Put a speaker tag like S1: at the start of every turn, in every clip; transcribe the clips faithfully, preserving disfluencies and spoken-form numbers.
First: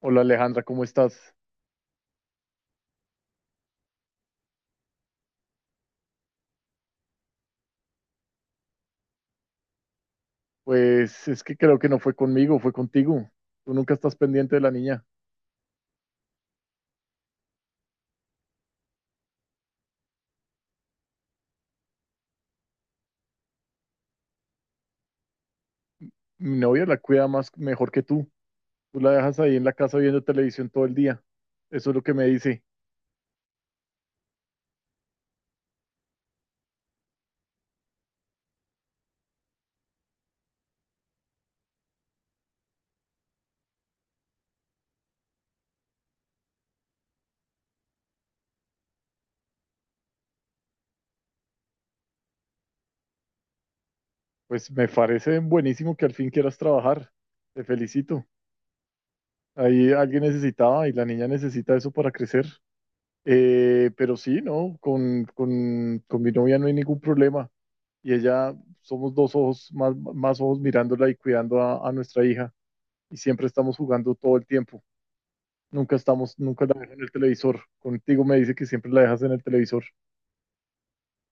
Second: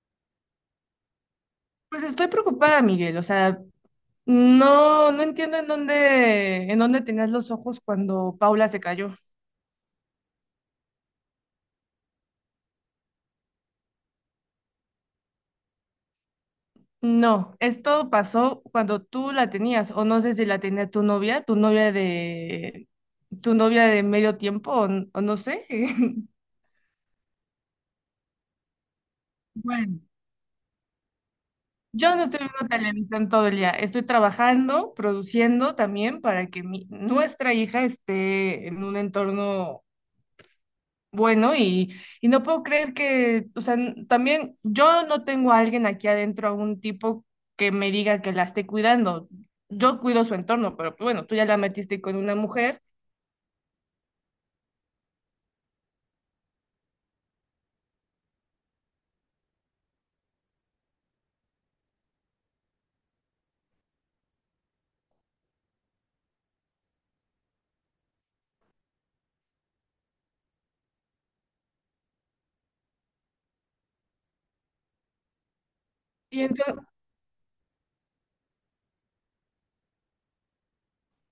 S1: Hola Alejandra, ¿cómo estás?
S2: Pues estoy preocupada, Miguel. O sea, no, no entiendo en dónde, en dónde tenías los ojos cuando Paula se cayó.
S1: Pues es que creo que no fue conmigo, fue contigo. Tú nunca estás pendiente de la niña.
S2: No, esto pasó cuando tú la tenías, o no sé si la tenía tu novia, tu novia de, tu novia de medio tiempo, o, n- o no sé.
S1: Mi novia la cuida más mejor que tú. Tú la dejas ahí en la casa
S2: Bueno,
S1: viendo televisión todo el día. Eso es lo que
S2: yo no
S1: me
S2: estoy
S1: dice.
S2: viendo televisión todo el día. Estoy trabajando, produciendo también para que mi- nuestra hija esté en un entorno bueno y, y no puedo creer que, o sea, n- también yo no tengo a alguien aquí adentro, a un tipo que me diga que la esté cuidando. Yo cuido su entorno, pero pues, bueno, tú ya la metiste con una mujer.
S1: Pues me parece buenísimo que al fin quieras trabajar. Te felicito. Ahí alguien necesitaba y la niña necesita eso para crecer. Eh, pero sí, ¿no? Con, con, con mi novia no hay ningún problema. Y ella, somos dos ojos, más, más ojos mirándola y cuidando a a nuestra hija. Y siempre estamos jugando todo el tiempo. Nunca estamos,
S2: Y
S1: nunca
S2: entonces,
S1: la dejo en el televisor. Contigo me dice que siempre la dejas en el televisor.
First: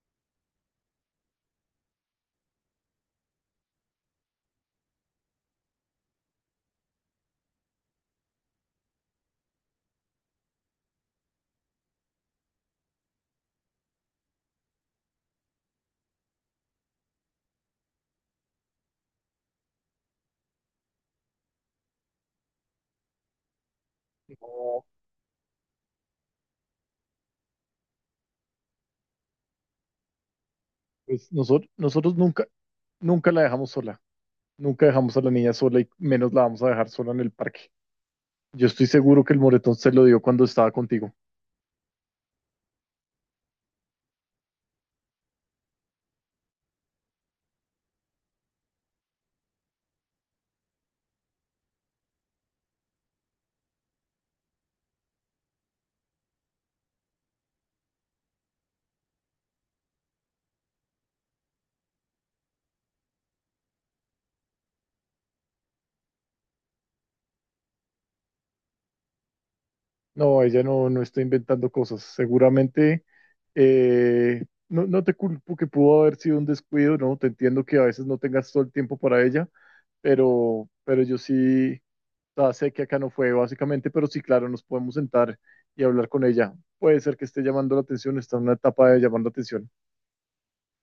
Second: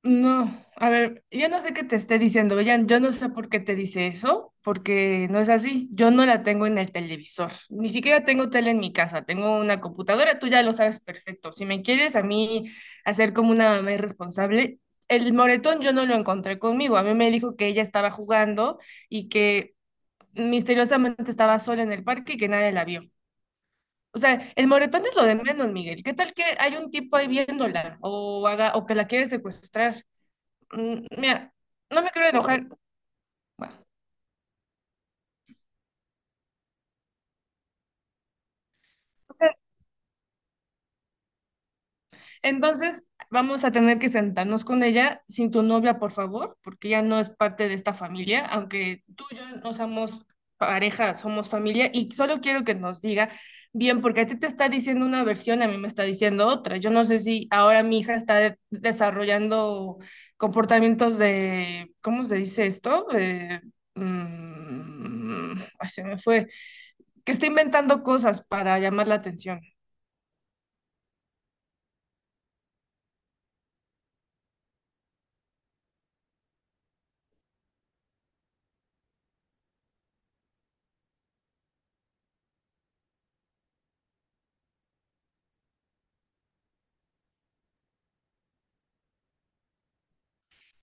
S2: no, a ver, yo no sé qué te esté diciendo, Bellan, yo no sé por qué te dice eso, porque no es así, yo no la tengo en el televisor, ni siquiera tengo tele en mi casa, tengo una computadora, tú ya lo sabes perfecto. Si me quieres a mí hacer como una mamá irresponsable, el moretón yo no lo encontré conmigo, a mí me dijo que ella estaba jugando y que misteriosamente estaba sola en el parque y que nadie la vio. O sea, el
S1: No,
S2: moretón es lo de menos, Miguel. ¿Qué tal que hay un tipo ahí viéndola o, haga, o que la quiere secuestrar? Mm,
S1: pues
S2: Mira,
S1: nosotros,
S2: no me
S1: nosotros
S2: quiero
S1: nunca,
S2: enojar.
S1: nunca la dejamos
S2: Bueno,
S1: sola. Nunca dejamos a la niña sola y menos la vamos a dejar sola en el parque. Yo estoy seguro que
S2: o
S1: el
S2: sea,
S1: moretón se lo dio cuando estaba contigo.
S2: entonces vamos a tener que sentarnos con ella sin tu novia, por favor, porque ya no es parte de esta familia. Aunque tú y yo no somos pareja, somos familia, y solo quiero que nos diga bien, porque a ti te está diciendo una versión, a mí me está diciendo otra. Yo no sé si ahora mi hija está de- desarrollando comportamientos de, ¿cómo se dice esto? Eh, mm, ay, se me fue que está inventando cosas para llamar la atención.
S1: No, ella no, no está inventando cosas. Seguramente, eh, no, no te culpo que pudo haber sido un descuido, ¿no? Te entiendo que a veces no tengas todo el tiempo para ella, pero, pero yo sí, o sea, sé que acá no fue básicamente, pero sí, claro, nos podemos sentar y hablar con ella. Puede ser que esté llamando la atención, está en una etapa de llamar la atención.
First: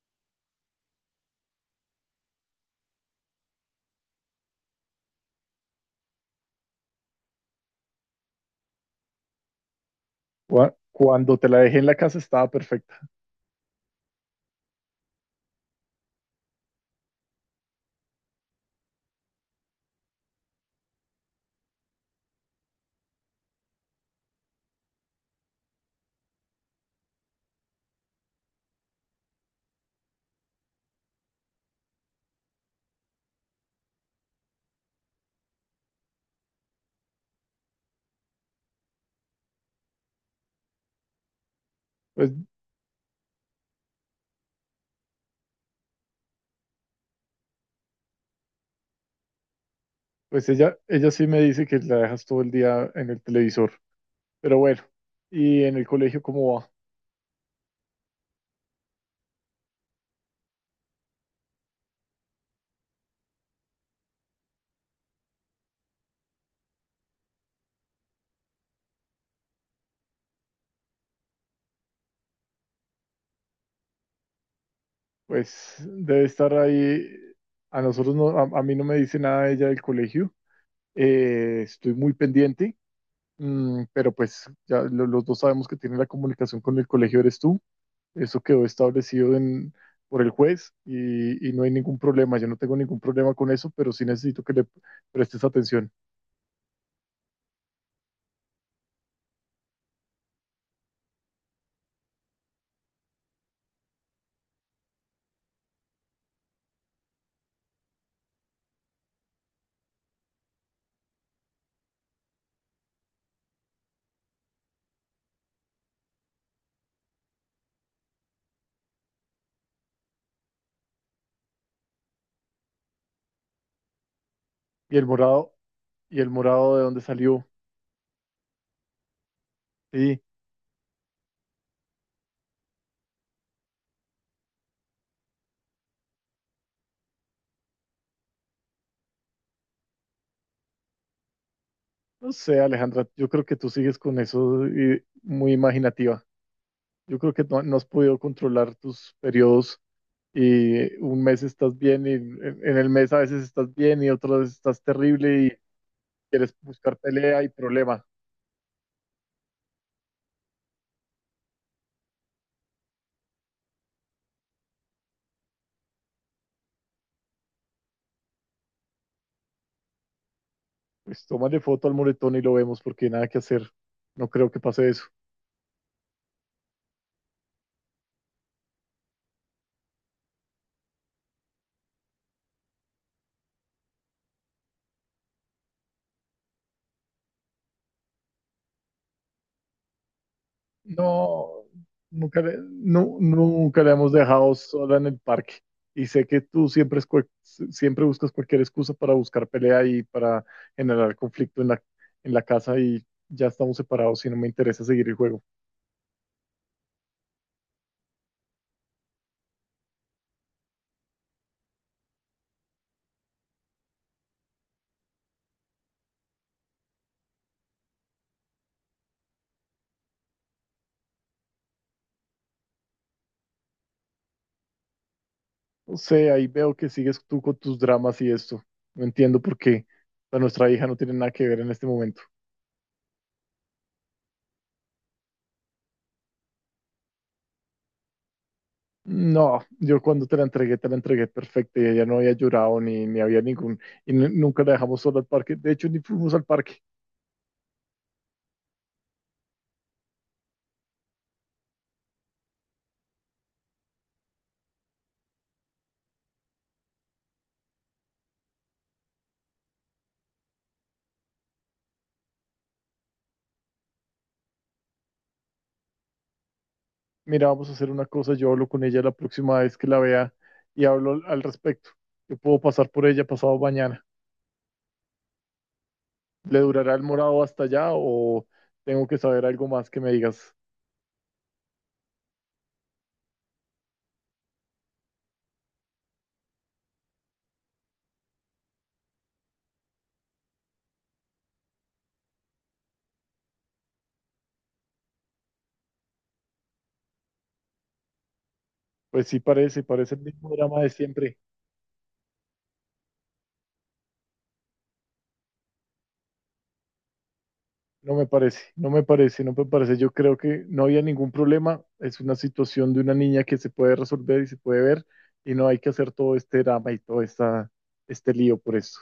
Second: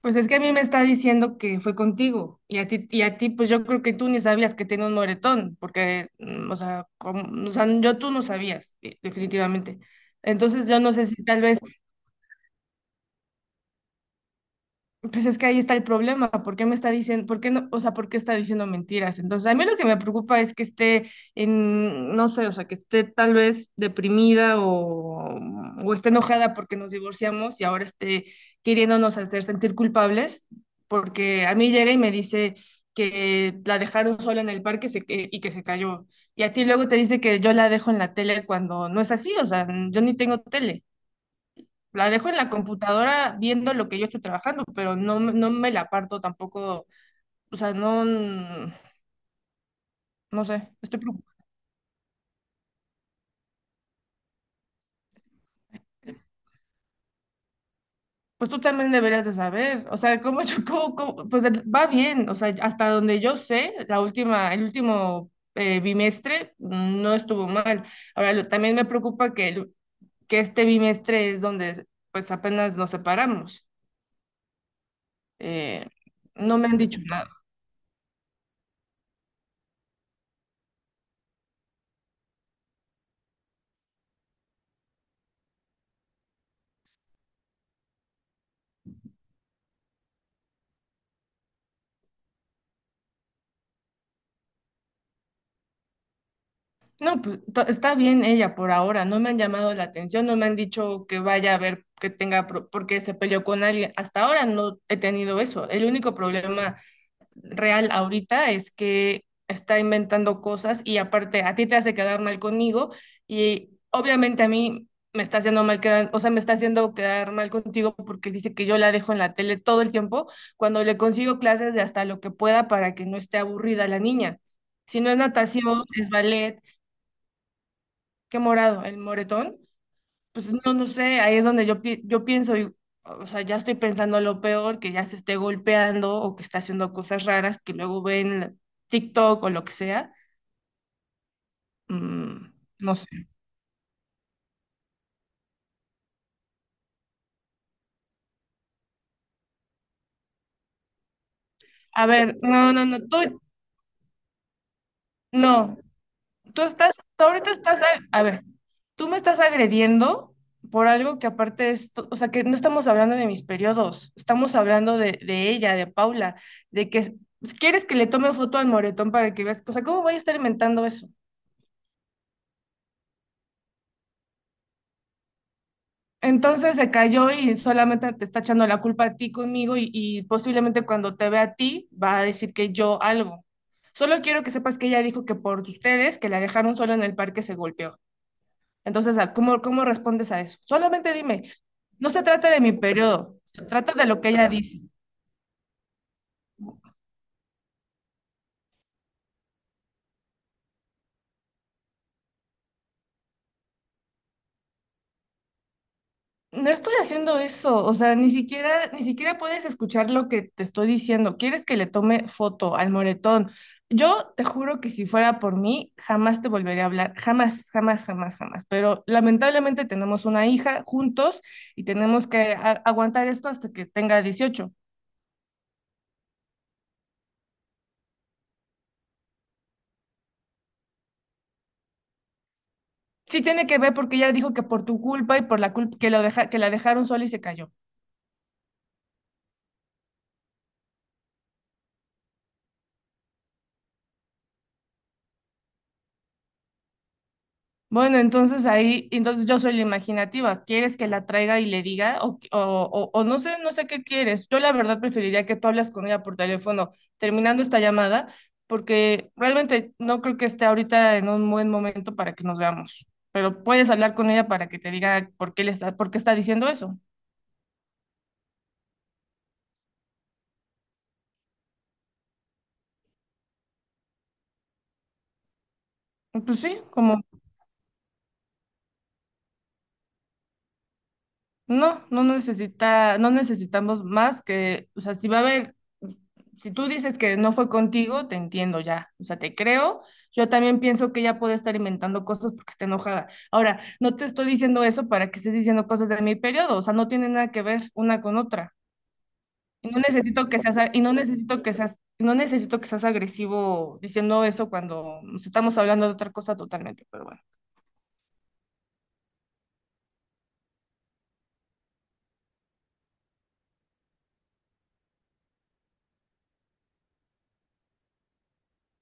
S2: Pues es que a mí me está diciendo que fue contigo y a ti, y a ti pues yo creo que tú ni sabías que tenía un moretón, porque, mm, o sea, como- o sea, yo tú no sabías, eh, definitivamente. Entonces
S1: Cua-
S2: yo no sé si
S1: Cuando
S2: tal
S1: te la
S2: vez.
S1: dejé en la casa estaba perfecta.
S2: Pues es que ahí está el problema, ¿por qué me está diciendo, por qué no, o sea, por qué está diciendo mentiras? Entonces, a mí lo que me preocupa es que esté en, no sé, o sea, que esté tal vez deprimida o, o esté enojada porque nos divorciamos y ahora esté queriéndonos hacer sentir culpables, porque a mí llega y me dice que la dejaron sola en el parque se- que- y que se cayó. Y a ti luego te dice que yo la dejo en la tele cuando no es así, o sea, yo ni tengo tele. La dejo
S1: Pues,
S2: en la computadora viendo lo que yo estoy trabajando, pero no, me- no me la parto tampoco, o sea, no, no
S1: pues
S2: sé,
S1: ella,
S2: estoy
S1: ella sí
S2: preocupada.
S1: me dice que la dejas todo el día en el televisor, pero bueno, ¿y en el colegio cómo va?
S2: Pues tú también deberías de saber, o sea, cómo yo, cómo- cómo- pues va bien, o sea, hasta donde yo sé, la última, el último eh, bimestre mm, no estuvo mal. Ahora, lo- también me preocupa que, el- que este bimestre es donde pues apenas nos separamos.
S1: Pues
S2: Eh,
S1: debe estar
S2: no me han dicho
S1: ahí.
S2: nada.
S1: A nosotros no, a, a mí no me dice nada ella del colegio. Eh, estoy muy pendiente, mm, pero pues ya lo- los dos sabemos que tiene la comunicación con el colegio, eres tú. Eso quedó establecido en, por el juez y, y no hay ningún problema. Yo no tengo ningún problema con eso, pero sí necesito que le prestes atención.
S2: No, pues to- está bien ella por ahora, no me han llamado la atención, no me han dicho que vaya a ver que tenga, pro- porque se peleó con alguien. Hasta ahora no he tenido eso. El único problema real ahorita es que está inventando cosas y aparte a ti te hace quedar mal conmigo y obviamente a mí me está haciendo mal quedar, o sea, me está haciendo quedar mal contigo porque dice que yo la dejo en la tele todo el tiempo cuando le consigo clases de hasta lo que pueda para que no esté aburrida la niña.
S1: Y
S2: Si
S1: el
S2: no es
S1: morado,
S2: natación, es
S1: y el
S2: ballet.
S1: morado de dónde salió.
S2: ¿Qué morado? ¿El moretón?
S1: Sí,
S2: Pues no, no sé, ahí es donde yo, pi- yo pienso, y- o sea, ya estoy pensando lo peor, que ya se esté golpeando o que está haciendo cosas raras que luego ven TikTok o lo que sea.
S1: no
S2: Mm,
S1: sé,
S2: no
S1: Alejandra,
S2: sé.
S1: yo creo que tú sigues con eso y muy imaginativa. Yo creo que no, no has podido controlar tus periodos y un mes estás
S2: A
S1: bien y
S2: ver,
S1: en,
S2: no,
S1: en
S2: no,
S1: el
S2: no,
S1: mes a
S2: tú,
S1: veces estás bien y otras veces estás terrible y
S2: no,
S1: quieres
S2: tú estás,
S1: buscar
S2: tú
S1: pelea y
S2: ahorita estás, a,
S1: problema.
S2: a ver, tú me estás agrediendo por algo que aparte es, to- o sea, que no estamos hablando de mis periodos, estamos hablando de, de ella, de Paula, de que s- quieres que le tome foto al moretón para que veas, o sea, ¿cómo voy a estar inventando eso?
S1: Pues tómale foto al moretón y lo vemos porque nada que hacer. No creo que pase eso.
S2: Entonces se cayó y solamente te está echando la culpa a ti conmigo y, y posiblemente cuando te vea a ti va a decir que yo algo. Solo quiero que sepas que ella dijo que por ustedes, que la dejaron sola en el parque, se golpeó. Entonces, ¿cómo, cómo respondes a eso? Solamente dime,
S1: No,
S2: no se
S1: nunca
S2: trata
S1: le,
S2: de mi
S1: nu-
S2: periodo, se
S1: nunca la
S2: trata de
S1: hemos
S2: lo que ella
S1: dejado
S2: dice.
S1: sola en el parque. Y sé que tú siempre, es cual- si, siempre buscas cualquier excusa para buscar pelea y para generar conflicto en la, en la casa y ya estamos separados y no me interesa seguir el juego.
S2: No estoy haciendo eso, o sea, ni siquiera, ni siquiera puedes escuchar lo que te estoy diciendo. ¿Quieres que le tome foto al moretón? Yo te juro que si fuera por mí, jamás te volvería a hablar, jamás, jamás, jamás, jamás. Pero lamentablemente tenemos una hija juntos y tenemos que a- aguantar esto hasta que tenga dieciocho.
S1: No sé, ahí veo que sigues tú con tus dramas y esto. No entiendo por qué. O sea, nuestra hija no tiene nada que ver en este momento.
S2: Sí tiene que ver porque ella dijo que por tu culpa y por la culpa que, lo deja, que la dejaron sola y se cayó.
S1: No, yo cuando te la entregué, te la entregué perfecta y ella no había llorado ni, ni había ningún... Y nu- nunca la dejamos sola al parque. De hecho, ni fuimos al parque.
S2: Bueno, entonces ahí, entonces yo soy la imaginativa. ¿Quieres que la traiga y le diga? O, o, o- o no sé, no sé qué quieres. Yo la verdad preferiría que tú hablas con ella por teléfono terminando esta llamada, porque realmente no creo que esté ahorita en un buen momento para que nos veamos. Pero puedes hablar con ella para que te diga por qué le está, por qué está diciendo eso.
S1: Mira, vamos a hacer una cosa. Yo hablo con ella la próxima vez que la vea y hablo al al respecto. Yo puedo pasar por ella pasado mañana. ¿Le
S2: Pues sí,
S1: durará el
S2: como.
S1: morado hasta allá o tengo que saber algo más que me digas?
S2: No, no necesita, no necesitamos más que, o sea, si va a haber, si tú dices que no fue contigo, te entiendo ya, o sea, te creo. Yo también pienso que ella puede estar inventando cosas porque está enojada. Ahora, no te estoy diciendo eso para que estés diciendo cosas de mi periodo, o sea, no tiene nada que ver una con otra.
S1: Pues sí, parece,
S2: Y no
S1: parece el mismo
S2: necesito que seas,
S1: drama de
S2: a- y no
S1: siempre.
S2: necesito que seas, no necesito que seas agresivo diciendo eso cuando nos estamos hablando de otra cosa totalmente, pero bueno.
S1: No me parece, no me parece, no me parece. Yo creo que no había ningún problema. Es una situación de una niña que se puede resolver y se puede ver y no hay que hacer todo este drama y todo esta, este lío por eso.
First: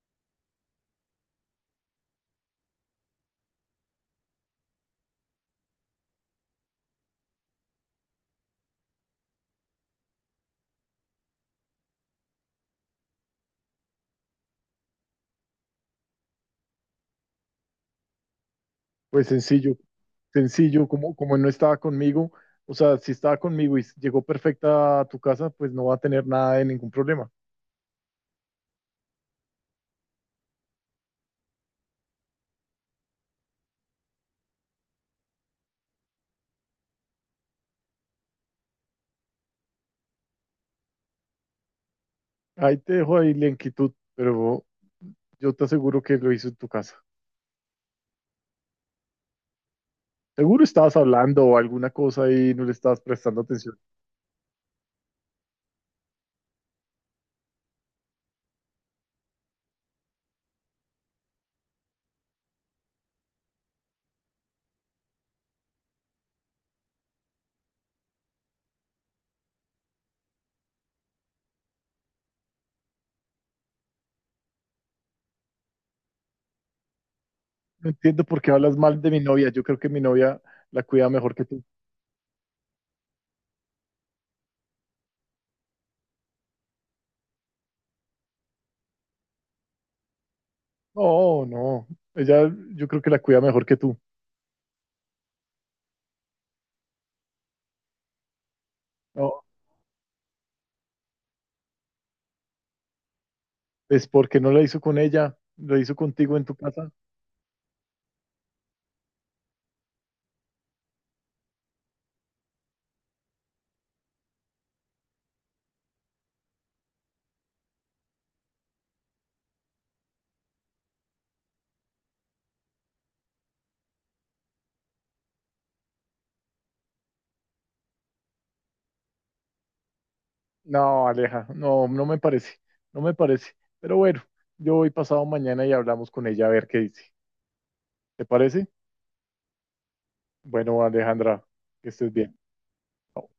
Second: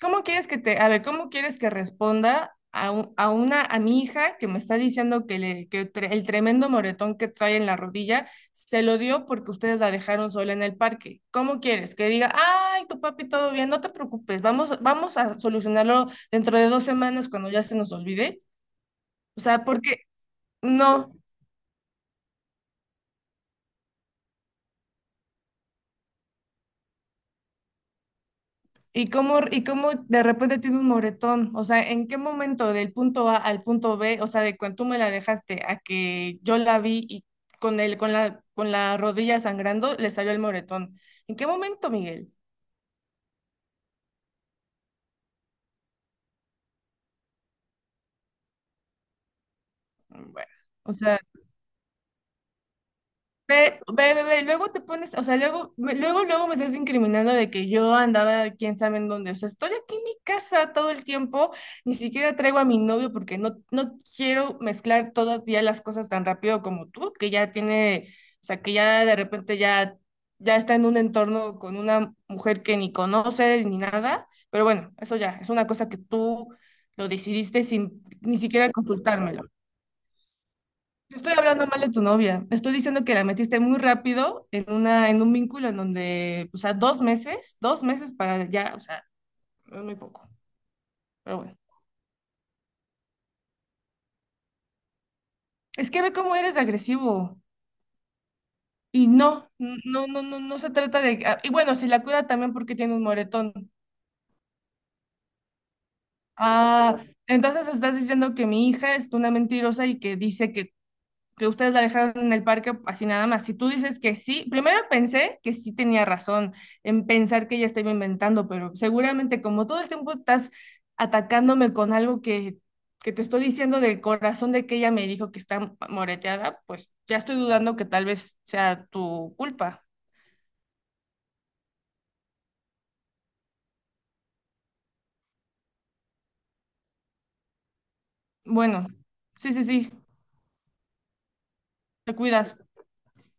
S2: ¿Cómo quieres que te, a ver, cómo quieres que responda a, un a una, a mi hija que me está diciendo que, le, que tre- el tremendo moretón que trae en la rodilla se lo dio porque ustedes la dejaron sola en el parque? ¿Cómo quieres que diga, ay, tu papi, todo bien, no te preocupes, vamos, vamos a solucionarlo dentro de dos semanas cuando ya se nos olvide?
S1: Pues
S2: O sea,
S1: sencillo,
S2: porque
S1: sencillo,
S2: no.
S1: como, como no estaba conmigo, o sea, si estaba conmigo y llegó perfecta a tu casa, pues no va a tener nada de ningún problema.
S2: ¿Y cómo, y cómo de repente tiene un moretón? O sea, ¿en qué momento del punto A al punto B, o sea, de cuando tú me la dejaste a que yo la vi y con el, con la, con la rodilla sangrando, le salió el moretón? ¿En qué momento, Miguel?
S1: Ahí te dejo ahí la inquietud, pero yo te aseguro que lo hizo en tu casa.
S2: Mm, Bueno,
S1: Seguro
S2: o
S1: estabas
S2: sea...
S1: hablando o alguna cosa y no le estabas prestando atención.
S2: Ve, ve, ve, ve, luego te pones, o sea, luego, me- luego, luego me estás incriminando de que yo andaba quién sabe en dónde. O sea, estoy aquí en mi casa todo el tiempo, ni siquiera traigo a mi novio porque no, no quiero mezclar todavía las cosas tan rápido como tú, que ya tiene, o sea, que ya de repente ya, ya está en un entorno con una mujer que ni conoce ni nada. Pero bueno, eso ya, es una cosa que tú lo decidiste
S1: No
S2: sin
S1: entiendo
S2: ni
S1: por qué
S2: siquiera
S1: hablas mal de mi
S2: consultármelo.
S1: novia. Yo creo que mi novia la cuida
S2: No estoy
S1: mejor que tú.
S2: hablando mal de tu novia. Estoy diciendo que la metiste muy rápido en una, en un vínculo en donde, o sea, dos meses, dos meses para ya, o sea, es muy poco. Pero
S1: No,
S2: bueno.
S1: no. Ella, yo creo que la cuida mejor que tú.
S2: Es que ve cómo eres de agresivo. Y
S1: No,
S2: no, n- no, no, no, no se trata de. Ah, y bueno, si la cuida también porque tiene un moretón.
S1: es porque no la hizo con ella, lo hizo contigo en tu casa.
S2: Ah, entonces estás diciendo que mi hija es una mentirosa y que dice que que ustedes la dejaron en el parque así nada más. Si tú dices que sí, primero pensé que sí tenía razón en pensar que ella estaba inventando, pero seguramente como todo el tiempo estás atacándome con algo que, que te estoy diciendo de corazón de que ella me dijo que está moreteada, pues ya estoy dudando que tal vez sea tu culpa.
S1: No, Aleja, no, no me parece. No me parece. Pero bueno, yo voy pasado mañana y hablamos con ella a ver qué dice. ¿Te parece?
S2: Bueno, sí, sí, sí,
S1: Bueno, Alejandra, que estés
S2: te
S1: bien.
S2: cuidas.
S1: Chao.